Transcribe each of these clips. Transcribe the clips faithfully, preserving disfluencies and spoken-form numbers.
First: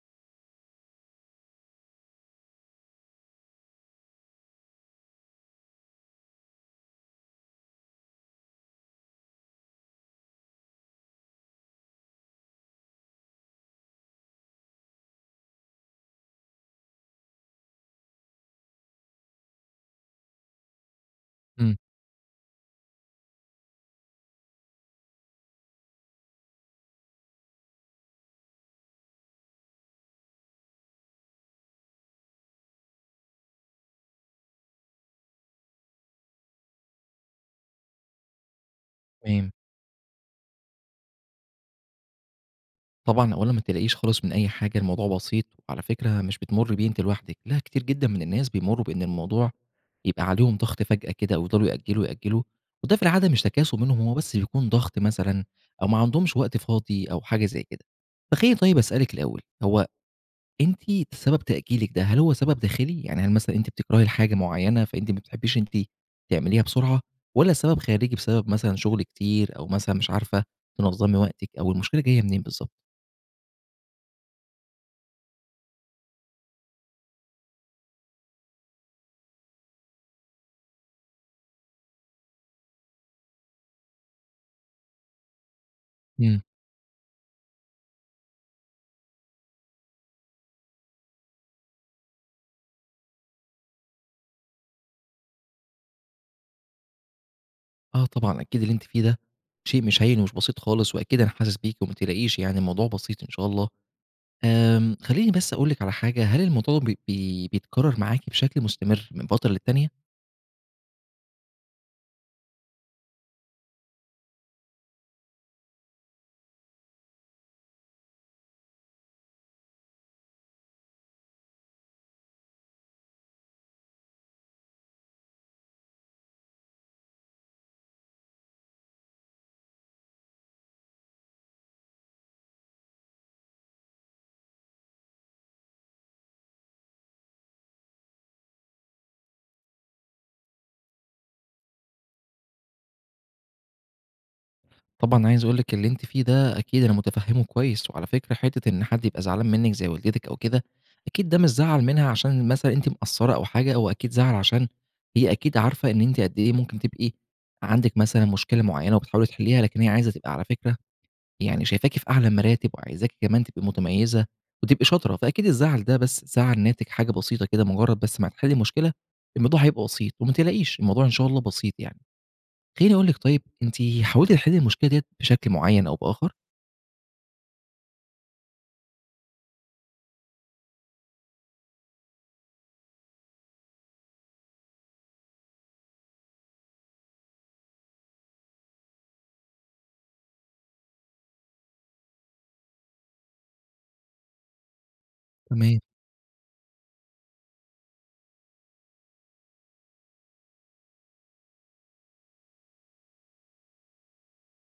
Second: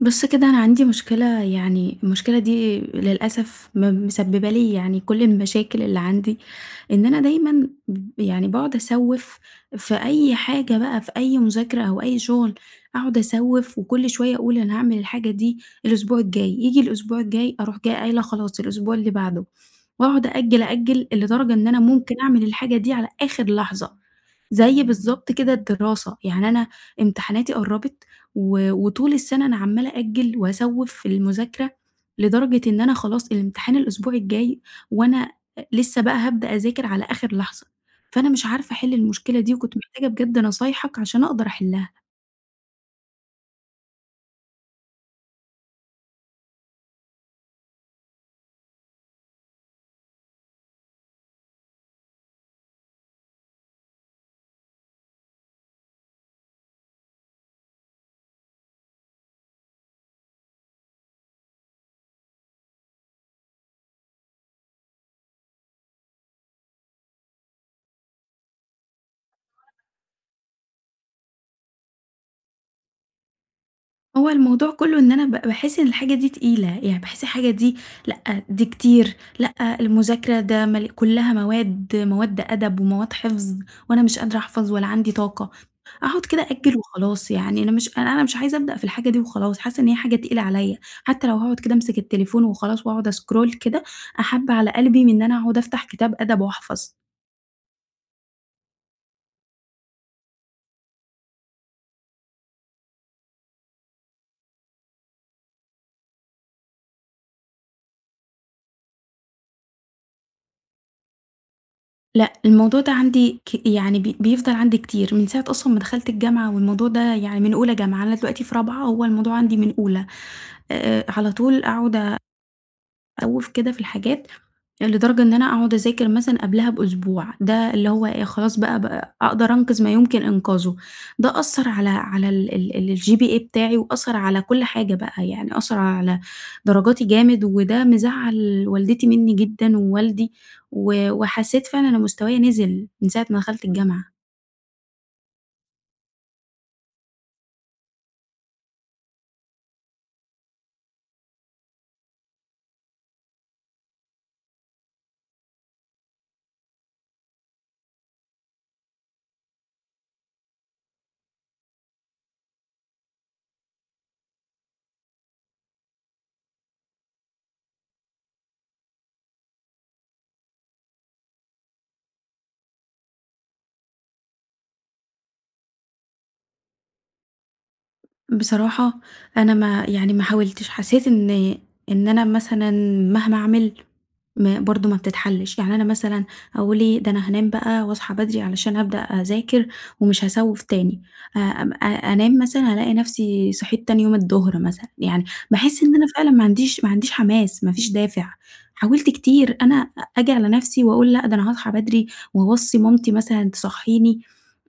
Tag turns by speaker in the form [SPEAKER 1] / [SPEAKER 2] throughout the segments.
[SPEAKER 1] بُص كده أنا عندي مشكلة يعني المشكلة دي للأسف م مسببة لي يعني كُلّ المشاكل اللي عندي، إن أنا دايمًا ب يعني باقعُد أسوِّف في أي حاجة بقى، في أي مُذاكرة أو أي شُغل، أقعُد أسوِّف، وكُلّ شوية أقول أنا هاعمل الحاجة دي الأسبوع الجاي، ييجي الأسبوع الجاي أروح جاية قايلة خلاص الأسبوع اللي بعده، وأقعُد أأجل، أأجل، لدرجة إن
[SPEAKER 2] إمم.
[SPEAKER 1] أنا ممكن أعمل الحاجة دي على آخر لحظة، زي بالضبط كده الدراسة، يعني أنا امتحاناتي قربت، و وطول السنة أنا عمالة أأجل وأسوِّف في المُذاكرة، لدرجة إن أنا خلاص الامتحان الأسبوع الجاي، وأنا أ لسه بقى هابدأ أذاكر على آخر لحظة، فأنا مش عارفة أحِلّ المشكلة
[SPEAKER 2] تمام.
[SPEAKER 1] دي! وكنت محتاجة بجد نصايحك عشان أقدر أحِلّها.
[SPEAKER 2] طبعًا، أولًا ما تقلقيش خالص من أي حاجة، الموضوع بسيط، على فكرة مش بتمُري بيه أنتِ لوحدِك، لأ، كتير جدًا من الناس بيمروا بإن الموضوع يبقى عليهم ضغط فجأة كده، ويفضلوا يأجلوا، يأجلوا، وده في العادة مش تكاسُل منهم، هُم بس بيكون ضغط مثلًا، أو ما عندهُمش وقت فاضي أو حاجة زي كده، فخلّيني طيب أسألِك الأول، هو أنتِ سبب تأجيلِك ده هل هو سبب داخلي؟ يعني هل مثلًا أنت بتكرهي الحاجة مُعيّنة، فأنتِ ما بتحبيش أنتِ تعمليها بسُرعة؟ والَّا السبب خارجي، بسبب مثلًا شُغل كتير، أو مثلًا مش عارفة تنظمي وقتِك؟ أو المشكلة جاية منين بالضبط؟
[SPEAKER 1] هو الموضوع كُلّه إن أنا ب باحِسّ إن الحاجة دي تقيلة، يعني باحِسّ الحاجة دي لأ، دي كتير، لأ، المُذاكرة ده م كُلّها مواد مواد أدب ومواد حفظ، وأنا مش قادرة أحفظ ولا عندي طاقة، أقعُد كده
[SPEAKER 2] امم.
[SPEAKER 1] أأجّل وخلاص، يعني أنا مش أن أنا مش عايزة أبدأ في الحاجة دي وخلاص، حاسة إن هي حاجة تقيلة عليّا، حتى لو هاقعُد كده أمسِك التليفون وخلاص، وأقعد أسكرول كده أحب على قلبي من إن أنا أقعُد أفتح كتاب أدب وأحفظ.
[SPEAKER 2] آه طبعًا، أكيد اللي أنتِ فيه ده، شيء مش هين ومش بسيط خالص، وأكيد أنا حاسِس بيكِ، وما تقلقيش يعني الموضوع بسيط إن شاء الله، آمم خلّيني بس أقول لِك على حاجة، هل الموضوع ده بيت بي بيتكرر معاكِ بشكل مُستمر من فترة للتانية؟
[SPEAKER 1] لأ الموضوع ده عندي ك يعني ب بيفضل عندي كتير، من ساعة أصلًا ما دخلت الجامعة والموضوع ده يعني من أولى جامعة، أنا دلوقتي في رابعة، هوّ الموضوع عندي من أولى، آآ على طول أقعُد آآ أ أوِّف كده في الحاجات، لدرجة إن أنا أقعُد أذاكر مثلًا قبلها بأسبوع، ده اللي هو إيه خلاص بقى ب أقدر أنقِذ ما يمكن إنقاذُه، ده أثّر على على ال ال الGPA بتاعي، وأثّر على كُلّ حاجة بقى، يعني أثّر على درجاتي جامد، وده مزعّل والدتي مني جدًا ووالدي، و وحسيت فعلًا إن مستوايَا نزِل من ساعة ما دخلت الجامعة.
[SPEAKER 2] طبعًا، عايز أقول لكِ، اللي أنتِ فيه ده أكيد أنا متفهمه كويس، وعلى فكرة، حتة إن حد يبقى زعلان منِك، زي والدتِك أو كده، أكيد ده مش زعل منها عشان مثلًا أنتِ مقصرة أو حاجة، هو أكيد زعل عشان هي أكيد عارفة إن أنتِ قد إيه ممكن تبقى عندِك مثلًا مشكلة معينة، وبتحاولي تحلّيها، لكن هي عايزة تبقى على فكرة، يعني شايفاكِ في أعلى المراتب، وعايزاكِ كمان تبقي متميزة، وتبقي شاطرة، فأكيد الزعل ده بس زعل ناتج حاجة بسيطة كده، مجرد بس ما هتحلّي المشكلة، الموضوع هيبقى بسيط، وما تقلقيش، الموضوع إن شاء الله بسيط يعني. خلّيني أقول لكِ، طيب أنتِ حاولتِ تحلّي المشكلة ديّة بشكل معين أو بآخر؟
[SPEAKER 1] بصراحة، أنا ما يعني ما حاولتش، حسيت إن، إن أنا مثلًا مهما أعمل، ما برضه ما بتتحلش، يعني أنا مثلًا أقول إيه ده أنا هانام بقى، وأصحى بدري علشان أبدأ أذاكر، ومش هاسوّف تاني، آآ أم أ أنام مثلًا، ألاقي نفسي صحيت تاني يوم الظهر مثلًا، يعني
[SPEAKER 2] تمام.
[SPEAKER 1] باحس إن أنا فعلًا ما عنديش ما عنديش حماس، ما فيش دافع، حاولت كتير أنا آجي على نفسي، وأقول لأ، ده أنا هاصحى بدري، وأوصّي مامتي مثلًا تصحيني،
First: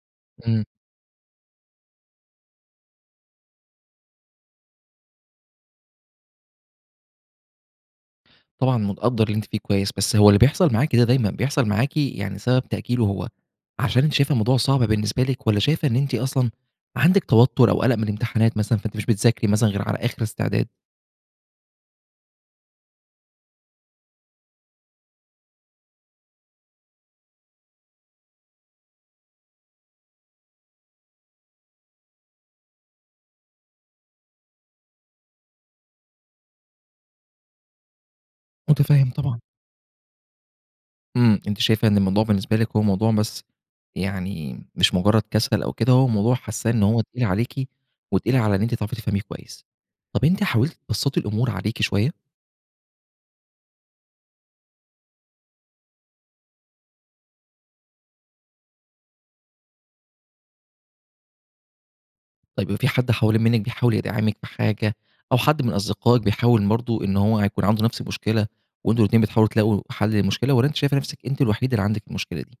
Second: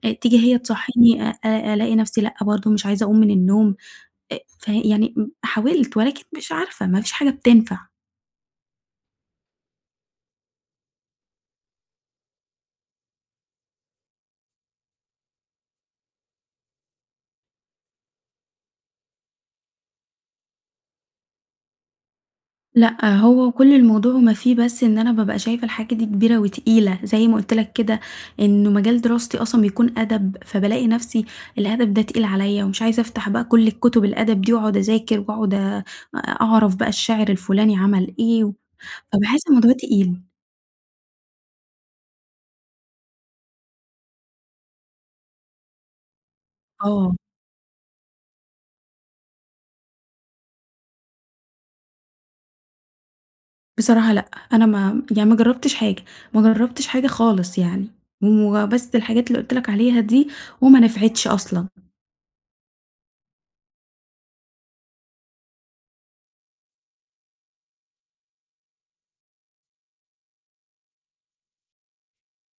[SPEAKER 1] أ تيجي هي
[SPEAKER 2] إمم.
[SPEAKER 1] تصحيني، آآ أ ألاقي نفسي لأ، برضه مش عايزة أقوم من النوم، أ ف يعني م حاولت، ولكن مش عارفة، ما فيش حاجة بتنفع.
[SPEAKER 2] طبعًا متقدَّر اللي أنتِ فيه كويس، بس هو اللي بيحصَل معاكِ ده دايمًا بيحصَل معاكِ؟ يعني سبب تأجيله هو عشان أنتِ شايفة الموضوع صعب بالنسبة لِك، والّا شايفة إن أنتِ أصلًا عندِك توتر أو قلق من الامتحانات مثلًا، فأنتِ مش بتذاكري مثلًا غير على آخر استعداد؟
[SPEAKER 1] لأ، هو كل الموضوع وما فيه بس إن أنا بابقى شايفة الحاجة دي كبيرة وتقيلة، زي ما قُلت لك كده، إنه مجال دراستي أصلًا بيكون أدب، فبالاقي نَفسي الأدب ده تقيل عليَّ، ومش عايزة أفتح بقى كل الكتب الأدب دي، وأقعد أذاكر، وأقعد آآ أعرَف بقى الشاعر الفلاني عمل إيه، و
[SPEAKER 2] مُتفهِّم طبعًا.
[SPEAKER 1] فباحس الموضوع تقيل.
[SPEAKER 2] امم، أنتِ شايفة إن الموضوع بالنسبة لِك هو موضوع بس يعني، مش مجرد كسل أو كده، هو موضوع حاسَّاه إن هو
[SPEAKER 1] آه.
[SPEAKER 2] تقيل عليكِ، وتقيل على إن أنتِ تعرفي تفهَميه كويس. طب أنتِ حاولتِ تبسَّطي الأمور عليكِ شوية؟
[SPEAKER 1] بصراحة، لأ، أنا ما يعني ما جربتش حاجة، ما جربتش حاجة خالص يعني، وبس الحاجات اللي قلت لك عليها دي، وما نفعتش أصلًا.
[SPEAKER 2] طيب، في حد حوالين منِّك بيحاول يدعمِك بحاجة، أو حد من أصدقائِك بيحاول برضو إن هو هيكون عنده نَفس المشكلة، وأنتم الاتنين بتحاولوا تلاقوا حل للمشكلة؟ والّا أنتِ شايفة نفسِك أنتِ الوحيدة اللي عندِك المشكلة دي؟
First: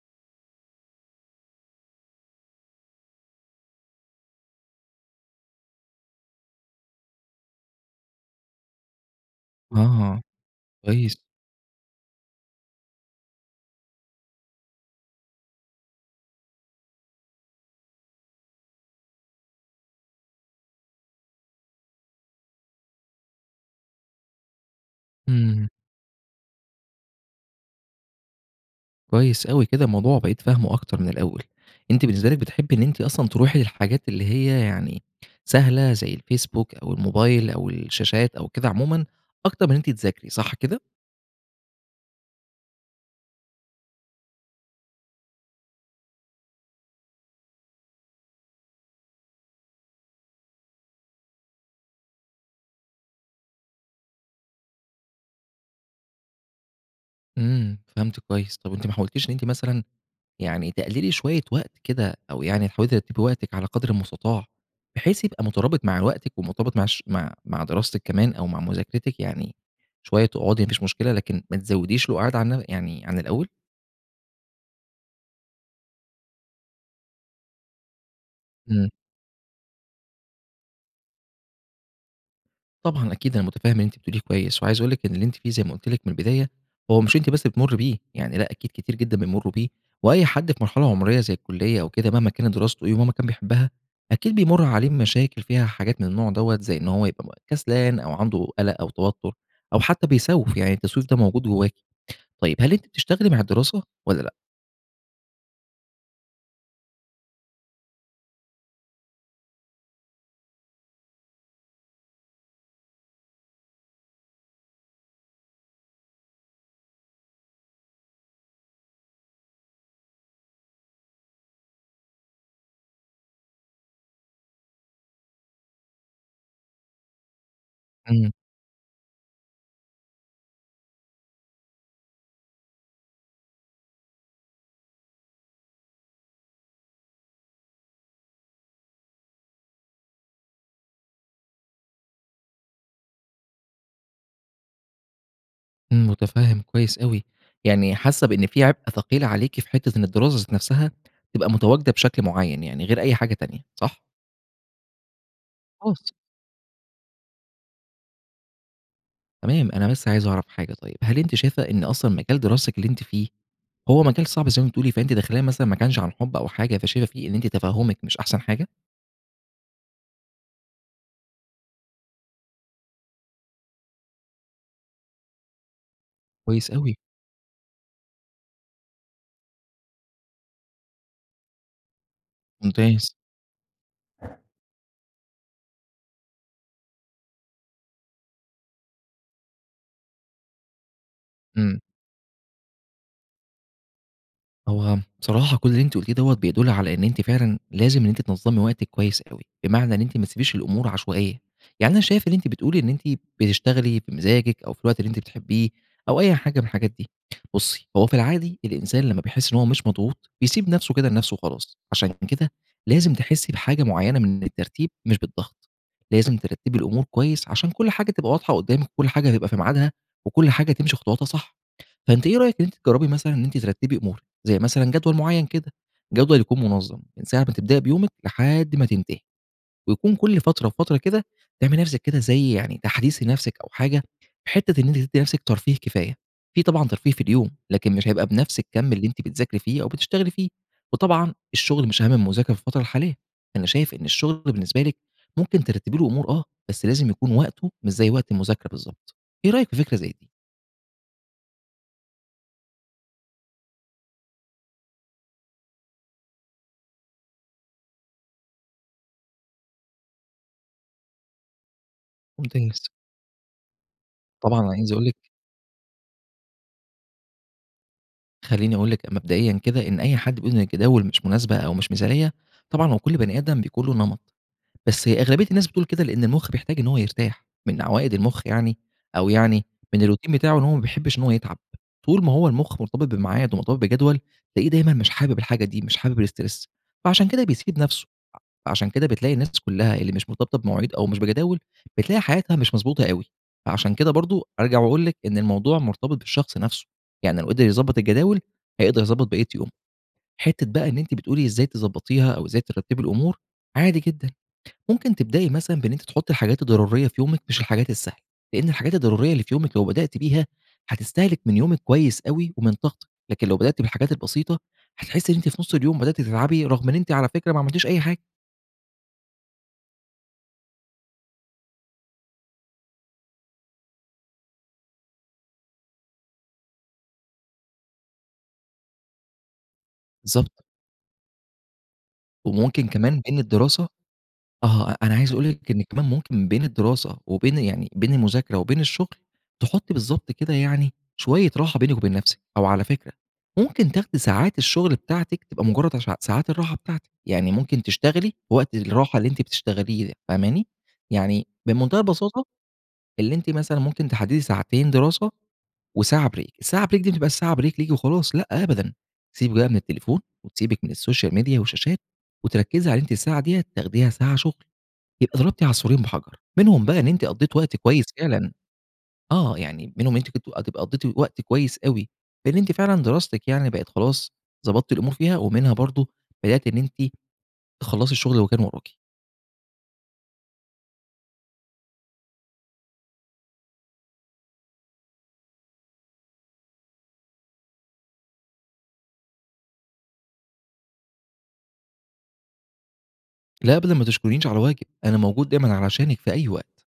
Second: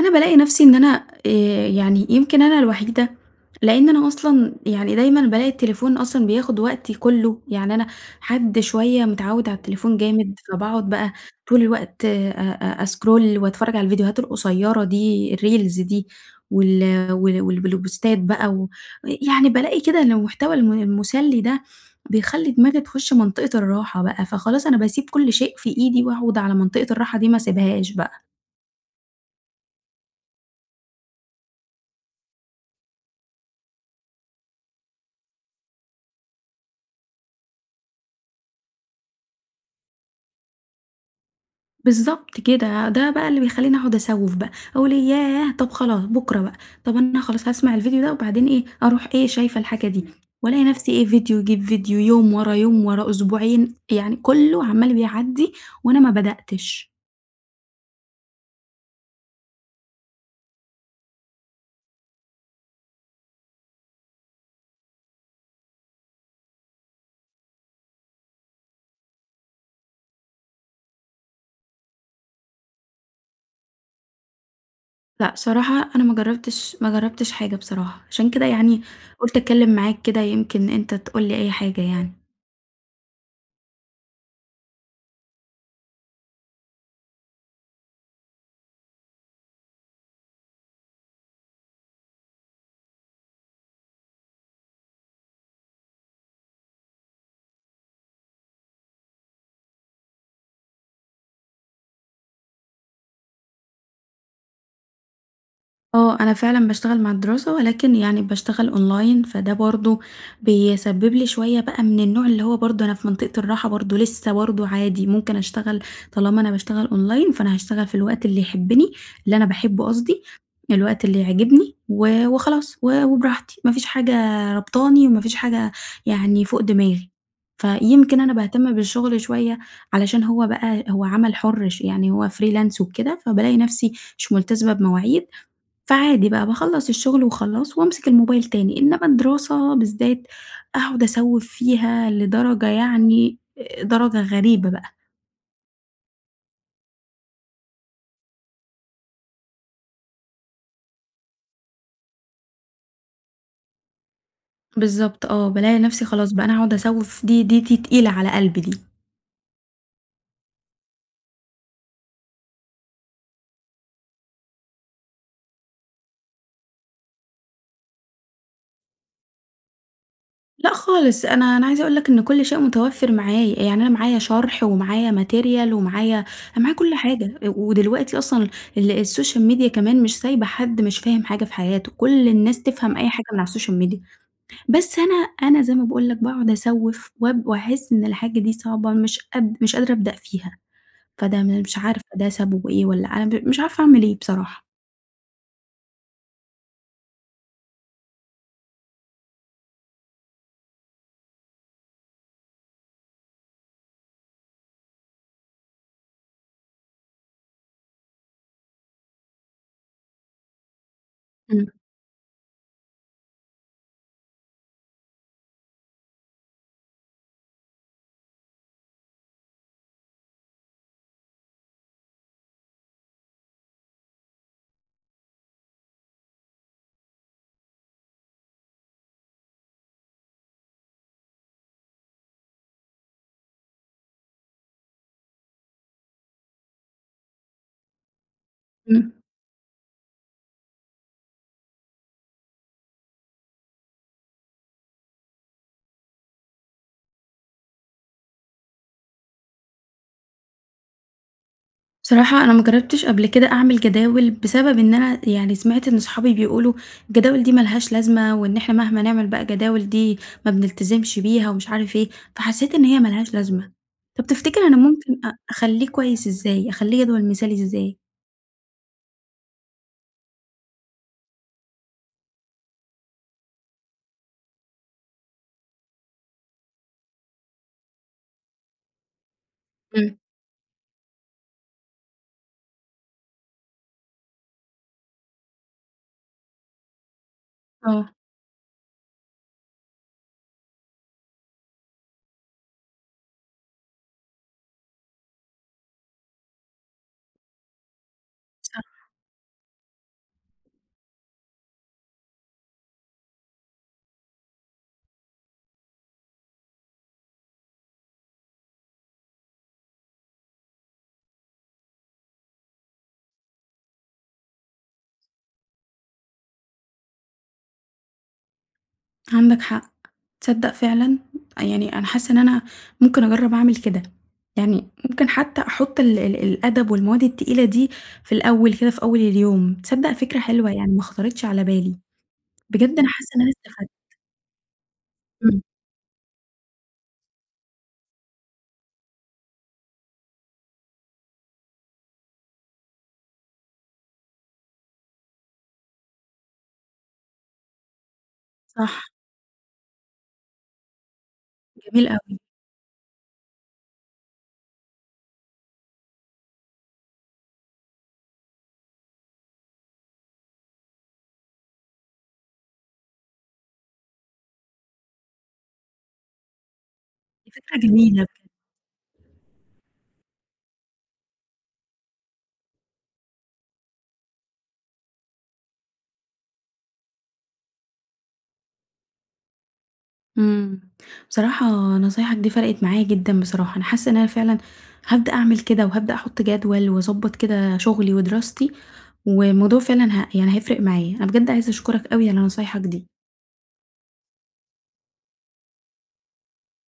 [SPEAKER 1] أنا بالاقي نَفسي إن أنا آآ يعني يمكن أنا الوحيدة لإن أنا أصلًا يعني دايمًا بالاقي التليفون أصلًا بياخد وقتي كُلّه، يعني أنا حد شوية متعود على التليفون
[SPEAKER 2] آه،
[SPEAKER 1] جامد، فباقعُد بقى
[SPEAKER 2] كويس.
[SPEAKER 1] طول الوقت أ أ أسكرول وأتفرج على الفيديوهات القصيرة دي الReels دي، وال وال والبل بوستات بقى، و آآ يعني بالاقي كده إن المحتوى الم المُسلّي ده، بيخلّي دماغي تخُشّ منطقة الراحة بقى، فخلاص أنا باسيب كُلّ شيء في
[SPEAKER 2] امم.
[SPEAKER 1] إيدي، وأقعُد على منطقة الراحة دي ما اسيبهاش بقى.
[SPEAKER 2] كويس أوي، كده الموضوع بقيت فاهمُه أكتر من الأول، أنتِ بالنسبة لِك بتحبي إن أنتِ أصلًا تروحي للحاجات اللي هي يعني سهلة، زي الفيسبوك أو الموبايل أو الشاشات أو كده عمومًا، أكتر من إن أنتِ تذاكري صح كده؟
[SPEAKER 1] بالضبط كده، ده بقى اللي بيخلّيني أقعُد أسوّف بقى، أقول ياه! طب خلاص بكرة بقى، طب أنا خلاص هاسمع الفيديو ده وبعدين إيه أروح إيه شايفة الحاجة دي، وألاقي نفسي إيه فيديو يجيب فيديو، يوم ورا يوم، ورا أسبوعين، يعني كُلّه عَمّال بيعدي وأنا ما بدأتِش.
[SPEAKER 2] إمم، فهَمتِك كويس، طب أنتِ ما حاولتيش إن أنتِ مثلًا يعني تقلِّلي شوية وقت كده، أو يعني حاولتِ ترتبي وقتِك على قدر المُستطاع، بحيث يبقى مُترابط مع وقتِك، ومُرتبط مع ش مع مع دراستِك كمان، أو مع مذاكرتِك، يعني شوية تقعدي ما فيش مشكلة، لكن ما تزوديش القُعاد عن يعني عن الأول.
[SPEAKER 1] لأ، صراحة، أنا ما جربتش ما جربتش حاجة بصراحة، عشان كده يعني
[SPEAKER 2] امم.
[SPEAKER 1] قلت أتكلم معاك كده، يمكن أنت تقول لي أي حاجة يعني.
[SPEAKER 2] طبعًا، أكيد أنا متفهم اللي أنتِ بتقوليه كويس، وعايز أقول لِك إن اللي أنتِ فيه، زي ما قلت لِك من البداية، هو مش أنتِ بس اللي بتمرّي بِه، يعني لأ، أكيد كتير جدًا بيمروا بِه، وأي حد في مرحلة عمرية زي الكلّية أو كده، مهما كانت دراسته إيه، ومهما كان بيحبها، أكيد بيمر عليه مشاكل فيها حاجات من النوع دوّة، زي إن هوَ يبقى كسلان، أو عنده قلق أو توتر، أو حتى بيسوّف، يعني التسويف ده موجود جواكِ. طيب، هل أنتِ بتشتغلي مع الدراسة، والّا لأ؟
[SPEAKER 1] آه، أنا فعلًا باشتغل مع الدراسة، ولكن يعني باشتغل أونلاين، فده برضو بيسبب لي شوية بقى من النوع اللي هو برضو أنا في منطقة الراحة برضو، لسه برضو عادي، ممكن أشتغل طالما أنا بشتغل أونلاين، فأنا هاشتغل في الوقت اللي يحبني اللي أنا باحبه قصدي، الوقت اللي يعجبني، و وخلاص، و وبراحتي، ما فيش حاجة رابطاني، وما فيش حاجة يعني فوق دماغي، فيمكن
[SPEAKER 2] امم.
[SPEAKER 1] أنا باهتم بالشغل شوية، علشان هو بقى هو عمل حُر، ش يعني هو freelance وكده، فبالاقي نفسي مش ملتزمة بمواعيد، فعادي بقى، باخّلص الشغل، وخلاص، وأمسك الموبايل تاني، إنما الدراسة بالذات، أقعد أسوِّف فيها، لدرجة، يعني آآ درجة غريبة بقى.
[SPEAKER 2] امم، مُتفهم كويس أوي، يعني حاسة بإن في عبء ثقيل عليكِ في حتة إن الدراسة ذات نفْسها تبقى متواجدة بشكل معين يعني غير أي حاجة تانية، صح؟
[SPEAKER 1] بالضبط آه، بالاقي نفْسي
[SPEAKER 2] [unintelligible]
[SPEAKER 1] خلاص بقى أنا هاقعد أسَوّف دي دي دي تقيلة على قلبي دي.
[SPEAKER 2] تمام، أنا بس عايز أعرف حاجة طيب، هل أنتِ شايفة إن أصلًا مجال دراستِك اللي أنتِ فيه، هو مجال صعب زي ما بتقولي فأنتِ داخلاه مثلًا ما كانش عن حُب أو حاجة، فشايفة فيه إن أنتِ تفهُمِك مش أحسن حاجة؟
[SPEAKER 1] لأ خالص، أنا أنا عايزة أقول لك إن كل شيء متوفر معايا. يعني أنا معايا شرح ومعايا Material ومعايا أنا
[SPEAKER 2] كويس
[SPEAKER 1] معايا كل
[SPEAKER 2] أوي.
[SPEAKER 1] حاجة. ودلوقتي أصلًا ال الSocial media كمان مش سايبة حد مش فاهم حاجة في حياته. كل الناس تفهم أي
[SPEAKER 2] ممتاز.
[SPEAKER 1] حاجة من على الSocial media بس أنا أنا زي ما باقول لك باقعد أسَوّف وأب وأحس إن الحاجة دي صعبة مش قاد مش قادرة أبدأ فيها. فده م مش
[SPEAKER 2] امم.
[SPEAKER 1] عارفة ده سببه إيه! والّا أنا ب مش عارفة أعمل إيه بصراحة.
[SPEAKER 2] هو بصراحة كل اللي أنتِ قُلتيه دوّة بيدُل على إن أنتِ فعلًا لازم إن أنتِ تنظّمي وقتِك كويس أوي؛ بمعنى إن أنتِ ما تسيبيش الأمور عشوائية. يعني أنا شايف إن أنتِ بتقولي إن أنتِ بتشتغلي بمزاجك أو في الوقت اللي أنتِ بتحبيه أو أي حاجة من الحاجات دي. بُصي، هو في العادي الإنسان لمّا بيحس إن هو مش مضغوط بيسيب نفْسه كده لنفْسه
[SPEAKER 1] امم.
[SPEAKER 2] وخلاص، عشان كده لازم تحسي بحاجة معينة من الترتيب مش بالضغط، لازم ترتبي الأمور كويس عشان كل حاجة تبقى واضحة قدامِك وكل حاجة تبقى في ميعادها وكل حاجة تمشي خطواتها صح. فأنتِ إيه رأيِك إن أنتِ تجربي مثلًا إن أنتِ ترتبي أمورك؟ زي مثلًا جدول معين كده، جدول يكون منظم من ساعة ما تبدئي بيومك لحد ما تنتهي ويكون كل فترة وفترة كده تعملي لنفْسِك كده زي يعني تحديث لنفْسِك أو حاجة، حتة إن أنتِ تدي لنفْسِك ترفيه كفاية. في طبعًا ترفيه في اليوم، لكن مش هيبقى بنفْس الكم اللي
[SPEAKER 1] امم.
[SPEAKER 2] أنتِ بتذاكري فيه أو بتشتغلي فيه، وطبعًا الشغل مش أهم من المذاكرة في الفترة الحالية. أنا شايف إن الشغل بالنسبة لِك ممكن ترتبي له أمور آه، بس لازم يكون وقته مش زي وقت المذاكرة بالضبط، إيه رأيك في فكرة زي دي؟
[SPEAKER 1] بصراحة، أنا ما جرّبتش قبْل كده أعمِل جداول، بسبب إن أنا يعني سمعْت إن صحابي بيقولوا الجداول دي ما لهاش لازمة، وإن إحنا مهْما نعمل بقى جداول دي، ما بنلتزمْش بيها، ومش عارف إيه، فحسّيت إن
[SPEAKER 2] وبتنجِز.
[SPEAKER 1] هي ما لهاش لازمة. طَب تفتكر
[SPEAKER 2] طبعًا، أنا
[SPEAKER 1] أنا
[SPEAKER 2] عايز أقول
[SPEAKER 1] ممكن
[SPEAKER 2] لِك
[SPEAKER 1] أ أخلّيه كويّس إزّاي، أخليه جدول مثالي إزّاي؟
[SPEAKER 2] خلّيني أقول لِك، مبدئيًا كده، إن أي حد بيقول إن الجداول مش مناسبة أو مش مثاليّة، طبعًا هوّ كل بنِي آدم بيكون له نمَط، بس أغلبية الناس بتقول كده لأن المخ بيحتاج إن هوّ يرتاح، من عوائد المخ يعني، أو يعني من
[SPEAKER 1] امم.
[SPEAKER 2] الروتين بتاعُه، إن هو ما بيحِبّش إن هو يتعَب، طول ما هو المخ مرتبِط بميعاد، ومرتبِط بجدوَل، تلاقيه دايمًا مش حابب الحاجة دي، مش حابب الstress فعَشان كده بيسِيب نفْسه،
[SPEAKER 1] آه.
[SPEAKER 2] ع عشان كده بتلاقي الناس كلّها اللي مش مرتبطة بمواعيد، أو مش بجداول، بتلاقي حياتها مش مضبوطة أوي، فعَشان كده برضه أرجَع وأقول لِك إن الموضوع مرتبِط بالشخص نفْسه، يعني لو قدِر يضبّط الجداول،
[SPEAKER 1] صح.
[SPEAKER 2] هيقدَر يضبّط بقيّة يومُه. حتّة بقى إن أنتِ بتقولي إزّاي تضبّطيها، أو إزّاي ترتّبي الأمور، عادي جدًا، ممكن تبدئي مثلًا بإن أنتِ تحطّي الحاجات الضرورية في يومِك، مش الحاجات السهلة، لأن الحاجات الضرورية اللي في يومِك، لو بدأْتِ بيها، حتستهلك من يومِك كويّس أوي، ومن طاقتِك، لكن لو بدأْتِ بالحاجات البسيطة، هتحسّي إن أنتِ في نُص اليوم بدأْتِ تتعبِي، رغم إن أنتِ، على فكرة، ما عمَلتيش أي حاجة.
[SPEAKER 1] عندك حق، تصدق فعلًا، يعني أنا حاسة إن أنا ممكن أجرب أعمل كده، يعني ممكن حتى أحُطّ ال ال الأدب والمواد التقيلة دي في الأول كده في أول اليوم، تصدق فكرة
[SPEAKER 2] بالضبط.
[SPEAKER 1] حلوة يعني ما خطرِتش على بالي،
[SPEAKER 2] وممكن
[SPEAKER 1] بجد أنا
[SPEAKER 2] كمان
[SPEAKER 1] حاسة
[SPEAKER 2] بين
[SPEAKER 1] إن أنا
[SPEAKER 2] الدراسة
[SPEAKER 1] استفدت.
[SPEAKER 2] آه، أنا عايز أقول
[SPEAKER 1] امم.
[SPEAKER 2] لِك إنِك كمان ممكن بين الدراسة وبين يعني بين المُذاكرة وبين الشُّغل، تحُطي بالضبط كده يعني شوية راحة بينِك وبين نفسِك، أو على فكرة ممكن تاخدي ساعات الشُّغل بتاعتِك، تبقى مجرد عش ساعات الراحة بتاعتِك، يعني ممكن تشتغلي وقت
[SPEAKER 1] صح.
[SPEAKER 2] الراحة اللي أنتِ بتشتغليه، فاهماني؟ يعني بمُنتهى
[SPEAKER 1] جميل أوي.
[SPEAKER 2] البساطة، اللي أنتِ مثلًا ممكن تحددي ساعتين دراسة، وساعة Break الساعة Break دي ما تبقاش ساعة Break ليكِ وخلاص، لأ، أبدًا، تسيبِك من التليفون، وتسيبِك من الSocial Media والشاشات، وتركزي على أنتِ الساعة دية تاخديها ساعة شُغل، يبقى ضربتِ عصفورين بحجر؛ منهم بقى إن أنتِ
[SPEAKER 1] دي
[SPEAKER 2] قضيتِ وقت
[SPEAKER 1] فكرة
[SPEAKER 2] كويس
[SPEAKER 1] جميلة بجد.
[SPEAKER 2] فعلًا آه، يعني منهم أنتِ كنتِ تبقي قضيتِ وقت كويس أوي، لإن أنتِ فعلًا دراستِك يعني بقت خلاص ضبطتِ الأمور فيها، ومنها برضه بدأتِ إن أنتِ تخلّصي الشُّغل اللي كان ورَاكِ.
[SPEAKER 1] امم، بصراحة نصايحك دي فرقت معايا جدًا بصراحة، أنا حاسة إن أنا فعلًا هابدأ أعمل كده، وهابدأ أحُطّ جدول، وأضبّط كده شُغلي ودراستي، والموضوع فعلًا ه يعني هيفرق معايا، أنا بجد عايزة أشكرك أوي على نصايحك دي.
[SPEAKER 2] لأ، أبدًا ما تشكرينيش على واجب، أنا موجود دايمًا علشانِك في أي وقت.